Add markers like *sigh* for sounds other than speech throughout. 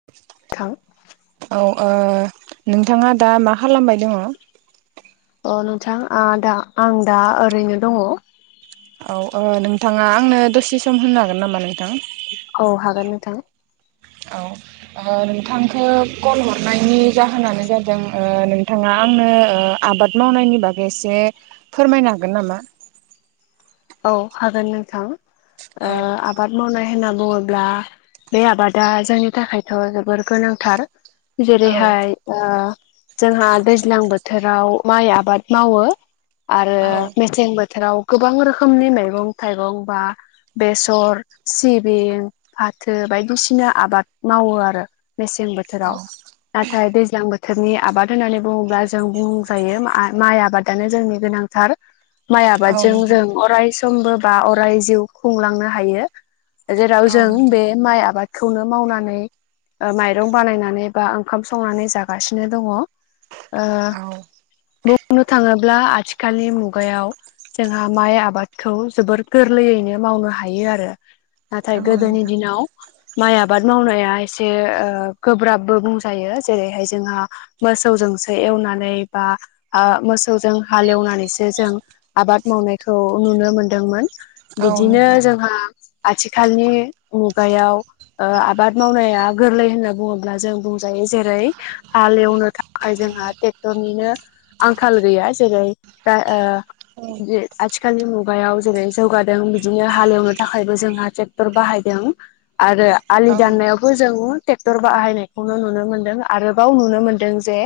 *unintelligible* थां औ ओ नोंथाङा दा मा खालामबाय दङ? अ नोंथां आ दा आं दा ओरैनो दङ। औ नोंथाङा आंनो दसे सम होनो हागोन नामा नोंथां? औ हागोन नोंथां। औ ओ नोंथांखौ कल हरनायनि जाहोनानो जादों ओ नोंथाङा आंनो आबाद मावनायनि बागै एसे फोरमायनो हागोन नामा? औ हागोन नोंथां ओ औ आ आबाद मावनाय होनना बुङोब्ला बे आबादा जोंनि थाखायथ' जोबोर गोनांथार। औ जेरैहाय ओ जोंहा दैज्लां बोथोराव माइ आबाद मावो। आरो औ मेसें बोथोराव गोबां रोखोमनि मैगं थाइगं बा बेसर सिबिं फाथो बायदिसिना आबाद मावो आरो। मेसें औ बोथोराव नाथाय दैज्लां बोथोरनि आबाद होननानै बुङोब्ला जों जों बुंजायो माइ आबादानो जोंनि गोनांथार माइ औ आबादजों नोंथां जों अराय समबो बा अराय जिउ खुंलांनो हायो जेराव औ जों नोंथां बे माइ आबाद खौनो मावनानै माइरं बानायनानै बा ओंखाम संनानै जागासिनो दङ। औ बुंनो थाङोब्ला आथिखालनि मुगायाव जोंहा माइ आबाद बादखौ जोबोर गोरलैयैनो मावनो हायो आरो औ नाथाय गोदोनि नोंथां दिनाव माइ आबाद मावनाया एसे गोब्राबबो बुंजायो जेरैहाय जोंहा मोसौजोंसो एवनानै बा मोसौजों हालेवनानै सो जों आबाद मावनायखौ नुनो मोनदोंमोन औ नोंथां औ बिदिनो नोंथां औ जोंहा आथिखालनि मुगायाव ओ आबाद मावनाया गोरलै होनना बुङोब्ला जों बुंजायो जेरै हाल एवनो थाखाय जोंहा ट्रेक्टरनिनो आंखाल गैया जेरै दा जे आथि खालनि मुगायाव जेरै जौगादों बिदिनो हालेवनो थाखायबो जोंहा ट्रेक्टर बाहायदों। आरो आलि दाननायाव बो जोङो टेक्टर बाहायनायखौनो नुनो मोन्दों आरोबाव नुनो मोनदों जे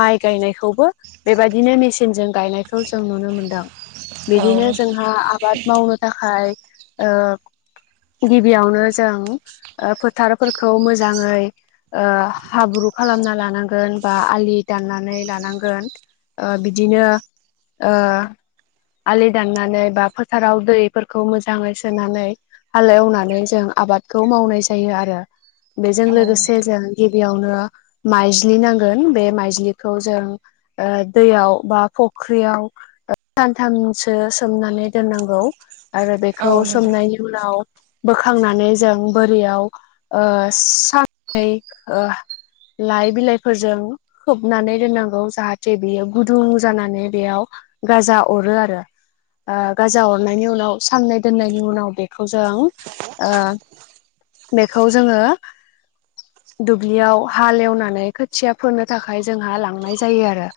माइ गायनायखौबो बेबायदिनो मेचिनजों गायनायखौ जों नुनो मोनदों। बिदिनो नोंथां जोंहा आबाद मावनो थाखाय औ गिबियावनो जों ओ फोथारफोरखौ मोजाङै ओ हाब्रु खालामना लानांगोन बा आलि दाननानै लानांगोन। ओ बिदिनो ओ आलि दाननानै बा फोथाराव दैफोरखौ मोजाङै सोनानै हाल एवनानै जों आबादखौ मावनाय जायो आरो। बेजों औ लोगोसे जों गिबियावनो माइज्लि नांगोन बे माइज्लिखौ जों ओ दैयाव बा फुख्रियाव थामसो सोमनानै दोननांगौ आरो औ बेखौ नोंथां औ नोंथां सोमनायनि उनाव बोखांनानै जों बोरियाव ओ साननै ओ लाइ बिलाइफोरजों खोबनानै दोननांगौ जाहाथे बियो गुदुं जानानै बेयाव गाजा अरो आरो। ओ गाजा हरनायनि उनाव साननै दोननायनि उनाव बेखौ जों ओ बेखौ जोङो दुब्लियाव हालेवनानै खोथिया फोनो थाखाय जोंहा लांनाय जायो आरो।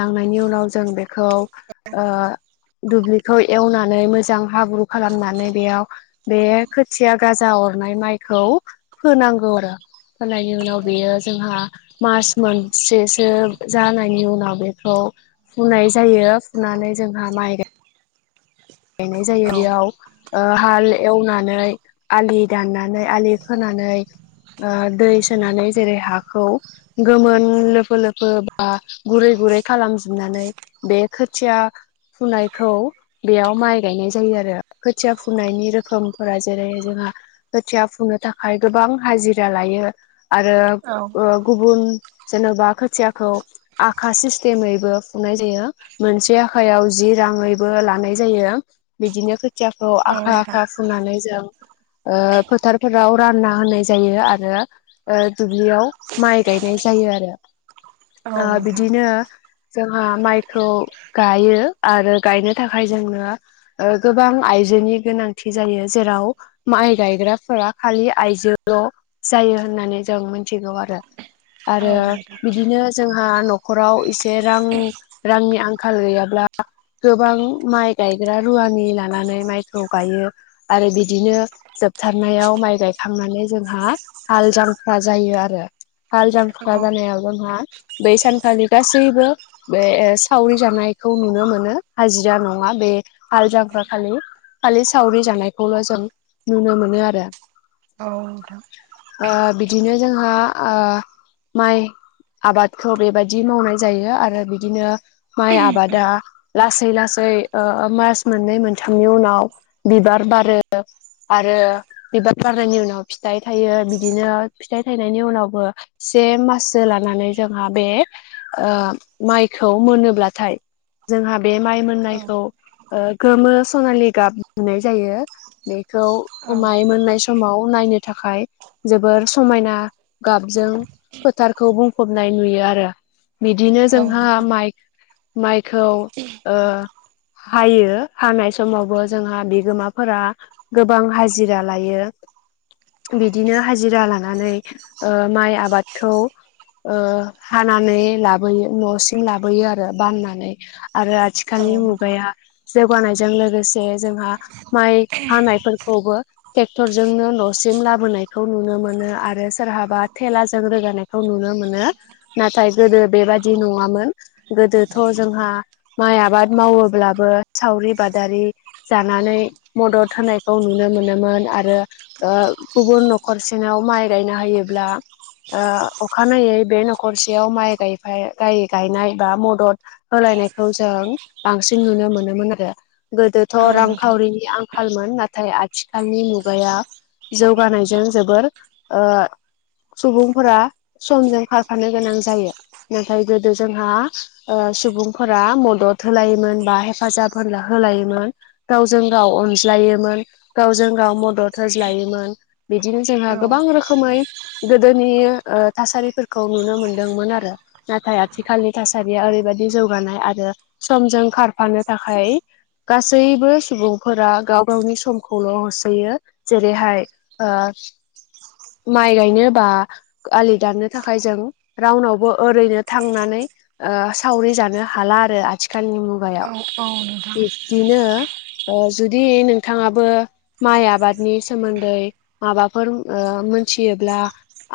लांनायनि उनाव जों बेखौ ओ दुब्लिखौ एवनानै मोजां हाब्रु खालामनानै बेयाव बे खोथिया गाजा अरनाय माइखौ फोनांगौ आरो। होनायनि उनाव बेयो जोंहा मास मोनसेसो जानायनि उनाव बेखौ फुनाय जायो। फुनानै जोंहा माइ गाय गायनाय जायो बेयाव ओ हाल एवनानै आलि दाननानै आलि फोनानै ओ दै सोनानै जेरै हाखौ गोमोन लोफो लोफो बा गुरै गुरै खालामजोबनानै बे खोथिया फुनायखौ बेयाव माइ गायनाय जायो आरो खोथिया फुनायनि रोखोमफोरा जेरै जोंहा खोथिया फुंनो थाखाय गोबां हाजिरा लायो आरो औ ओ गुबुन जेनेबा खोथियाखौ आखा सिस्टेमैबो फुनाय जायो मोनसे आखायाव जि राङैबो लानाय जायो बिदिनो खोथियाखौ आखा नोंथां आखा फुननानै जों फोथारफोराव रानना होनाय जायो आरो ओ दुब्लियाव माइ गायनाय जायो आरो ओ बिदिनो जोंहा माइखौ गायो आरो गायनो थाखाय जोङो ओ गोबां आइजोनि गोनांथि जायो जेराव माइ गायग्राफोरा खालि आयजोल'। जायो होननानै जों मिथिगौ आरो आरो बिदिनो जोंहा न'खराव एसे रां रांनि आंखाल गैयाब्ला गोबां माइ गायग्रा रुवानि लानानै माइखौ गायो आरो बिदिनो जोबथारनायाव माइ गायखांनानै जोंहा हाल जांफ्रा जायो आरो। हाल जांख्रा औ जानायाव जोंहा बै सानखालि गासैबो बे सावरि जानायखौ नुनो मोनो हाजिरा नङा बे हाल जांफ्रा खालि। खालि सावरि जानायखौल' जों नुनो मोनो आरो। औ नोंथां ओ बिदिनो जोंहा ओ माइ आबादखौ बेबायदि मावनाय जायो आरो बिदिनो माय आबादा लासै लास जासै ओ मास मोननै मोनथामनि उनाव बिबार बारो आरो बिबार बारनायनि उनाव फिथाइ थायो बिदिनो फिथाइ थायनायनि उनावबो, से माससो लानानै जोंहा बे ओ माइखौ मोनोब्लाथाय, जोंहा बे माइ औ मोननायखौ गोमो सनालि गाब नुनाय जायो। बेखौ औ माय मोननाय समाव नायनो थाखाय। जोबोर समायना गाबजों फोथारखौ बुंफबनाय नुयो आरो बिदिनो औ जोंहा नोंथां माइ माइखौ ओ हायो हानाय समावबो जोंहा बिगोमाफोरा, गोबां हाजिरा लायो। बिदिनो हाजिरा लानानै ओ माइ आबादखौ। ओ हानानै लाबोयो न'सिम लाबोयो आरो बाननानै आरो आथि औ आथिखालनि नोंथां मुगाया जौगानायजों लोगोसे जोंहा माइ हानायफोरखौबो। ट्रेक्टर जोंनो न'सिम लाबोनायखौ नुनो मोनो आरो सोरहाबा थेलाजों रोगानाय खौ नुनो मोनो नाथाय गोदो बेबादि औ नङामोन गोदोथ' जोंहा माइ आबाद मावो अब्लाबो सावरि बादारि, जानानै मदद होनायखौ नुनो मोनोमोन आरो ओ गुबुन न'खरसेनाव माइ गायना होयोब्ला। ओ अखानायै बे न'खरसेयाव माइ गाय गायनाय बा मदद। होलायनायखौ जों बांसिन नुनो मोनोमोन आरो गोदोथ' औ नोंथां रांखावरिनि आं आंखालमोन नाथाय आथिखालनि मुगाया जौगानायजों जोबोर ओ सुबुंफोरा समजों खारफानो गोनां जायो। नोथायजो जोंहा ओ सुबुंफोरा मदद होलायोमोन। मा हेफाजाब होनला होलायोमोन। गावजों गाव अनज्लायोमोन गावजों गाव मदद होज्लायोमोन। बिदिनो जोंहा औ गोबां रोखोमै। गोदोनि ओ थासारिफोरखौ नुनो मोनदोंमोन आरो नाथाय आथिखालनि थासारिया ओरैबायदि जौगानाय आरो समजों खारफानो थाखाय गासैबो सुबुंफोरा गाव गावनि समखौल' होसोयो जेरैहाय ओ माइ गायनो बा आलि दाननो थाखाय जों रावनावबो ओरैनो थांनानै, ओ सावरि जानो हाला आरो आथिखालनि मुगायाव औ नोंथां बिब्दिनो। ओ जुदि नोंथाङाबो माइ आबादनि सोमोन्दै माबाफोर, ओ मोनथियोब्ला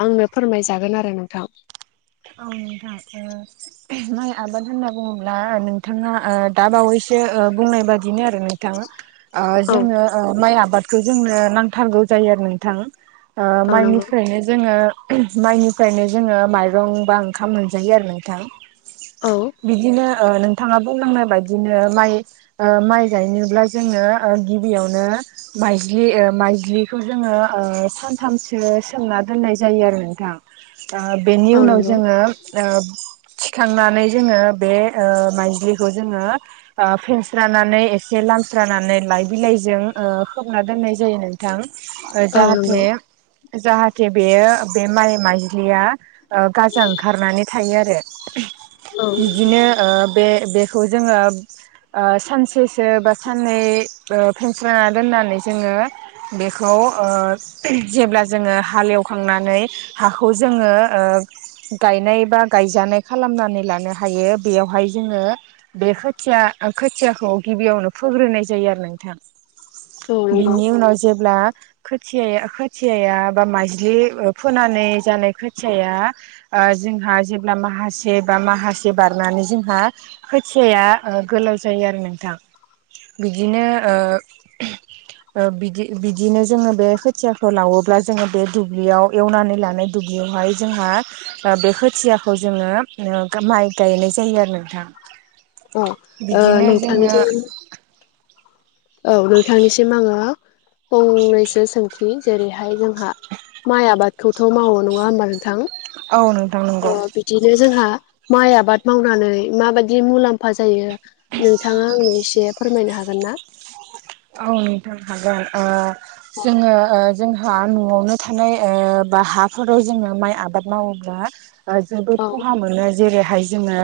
आंनो फोरमायजागोन आरो नोंथां आं *unintelligible* माइ आबाद होनना बुङोब्ला नोंथाङा ओ दा बावैसो ओ बुंनाय बादिनो आरो नोंथाङा आ औ जोंनो ओ माइ आबादखौ जोंनो नांथारगौ जायो आरो नोंथां, ओ औ नंगौ माइनिफ्रायनो जोङो माइनिफ्रायनो जोङो माइरं बा ओंखाम मोनजायो आरो नोंथां औ बिदिनो, ओ नोंथाङा बुंलांनाय बायदिनो माइ, ओ माइ जायनोब्ला जोङो गिबियावनो, माइज्लि ओ माइज्लिखौ जोंङो ओ सानथामसो सोमना दोननाय जायो आरो नोंथां। ओ बेनि औ उनाव नंगौ जोंङो ओ थिखांनानै जोङो बे ओ माइज्लिखौ जोङो। ओ फेनस्रानानै एसे लामस्रानानै लाइ बिलाइजों खोबना दोननाय जायो नों नोंथां औ नंगौ जाहाथे जाहाथे बेयो बे माइ माइलिया। गाजा ओंखारनानै थायो आरो औ बिदिनो ओ बे बे, खौ जोङो। ओ सानसेसो बा साननै ओ फेेनस्लाना दोननानै जोङो। बेखौ ओ जेब्ला जोङो हालेवखांनानै हाखौ जोङो ओ गायनाय बा गायजानाय खालामनानै लानो हायो बेयावहाय जोङो बे खोथिया खोथियाखौ गिबियावनो फोग्रोनाय जायो आरो नोंथां औ नंगौ बिनि उनाव जेब्ला खोथियाय खोथियाया बा मज्लि फोनानै जानाय खोथियाया ओ जोंहा जेब्ला माहासे बा माहासे बारनानै जोंहा खोथियाया गोलाव जायो आरो नोंथां बिदिनो ओ ओ बिदि बिदिनो जोङो बे खोथियाखौ लावोब्ला जोङो बे दुब्लियाव एवनानै लानाय दुब्लियावहाय जोंहा ओ बे खोथियाखौ जोङो ओ माइ गायनाय जायो आरो नोंथां अ ओ बिदिनो नोंथांनि जोङो *unintelligible* औ नोंथांनिसिम आङो फंनैसो सोंथि जेरैहाय जोंहा माइ आबादखौथ' मावो नङा होमबा नोंथां औ नोंथां नोंगौ ओ बिदिनो जोंहा माइ आबाद मावनानै माबायदि मुलाम्फा जायो नोंथांङा आंनो एसे फोरमायनो हागोन ना औ नोंथां हागोन ओ औ जोंङो ओ जोंहा न'आवनो थानाय ओ बा हाफोराव जोंङो माइ आबाद मावोब्ला ओ जोबोद खहा मोनो जेरैहाय जोंङो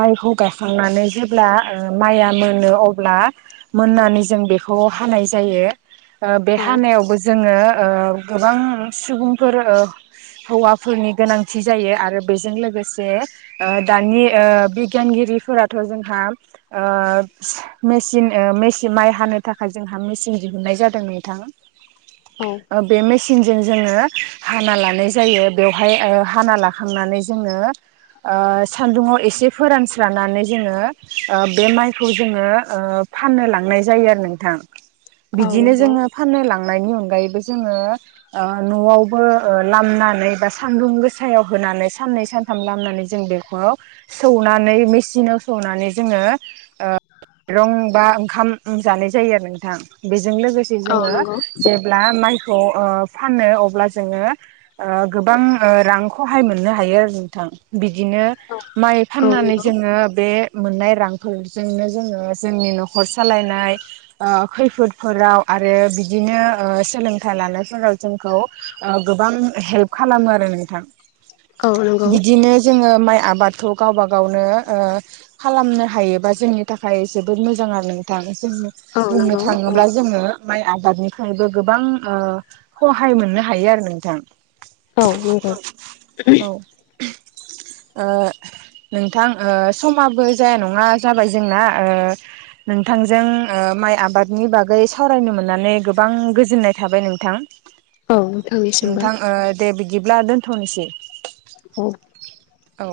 माइखौ गायाखांनानै जेब्ला ओ माइया मोनो अब्ला मोननानै जों बेखौ हानाय जायो ओ बे औ हानायावबो जो जोंङो ओ गोबां सुबुंफोर ओ हौवाफोरनि गोनांथि जायो आरो बेजों लोगोसे ओ दानि ओ बिगियानगिरिफोराथ' जोंहा ओ मेसिन मेसि माइ हानो थाख खाय जोंहा मेसिन दिहुनन्नाय जादों नोंथां औ बे मेसिनजों जोंङो हाना लानाय जायो बेवहाय ओ हाना लाखांनानै जोंङो ओ सान्दुंङाव एसे फोरानस्रानानै जोंङो ओ बे माइखौ जोंङो ओ फाननो लांनाय जायो आरो नोंथां औ बिदिनो नंगौ जोंङो फाननो लांनायनि अनगायैबो जोंङो ओ न'आवबो ओ लामनानै बा सानदुं गोसायाव होनानै साननै सान थाम लामनानै जों बेखौ सौनानै मेसिनाव सौनानै जोंङो ओ रं बा ओंखाम जानाय जायो आरो नोंथां बेजों लोगोसे औ जोंङो नंगौ जे ब्ला माइखौ ओ फानो अब्ला जोंङो ओ गोबां रां खहाय मोननो हायो आरो नोंथां बिदिनो माइ औ फाननानै नंगौ जोंङो बे मोननाय रांफोरजोंनो जोंङो जोंनि न'खर सालायनाय ओ खैफोदफोराव आरो बिदिनो ओ सोलोंथाइ लानायफोराव जोंखौ ओ गोबां हेल्प खालामो आरो नोंथां औ नंगौ बिदिनो जोंङो माइ आबादखौ गावबा गावनो ओ खालामनो हायोबा जोंनि थाखाय जोबोद मोजां आरो नोंथां जोंनो औ बुंनो नंगौ औ नंगौ थाङोब्ला जोङो माइ आबादनिफ्रायबो गोबां हहाय मोननो हायो आरो नोंथां औ ओ नोंथां ओ समाबो जाया नंङा जाबाय जोंना ओ नोंथांजों ओ माइ आबादनि बागै सावरायनो मोननानै गोबां गोजोननाय थाबाय नोंथां औ नोंथांनिसिमबो नोंथां ओ दे बिदिब्ला दोनथ'नोसै *unintelligible* औ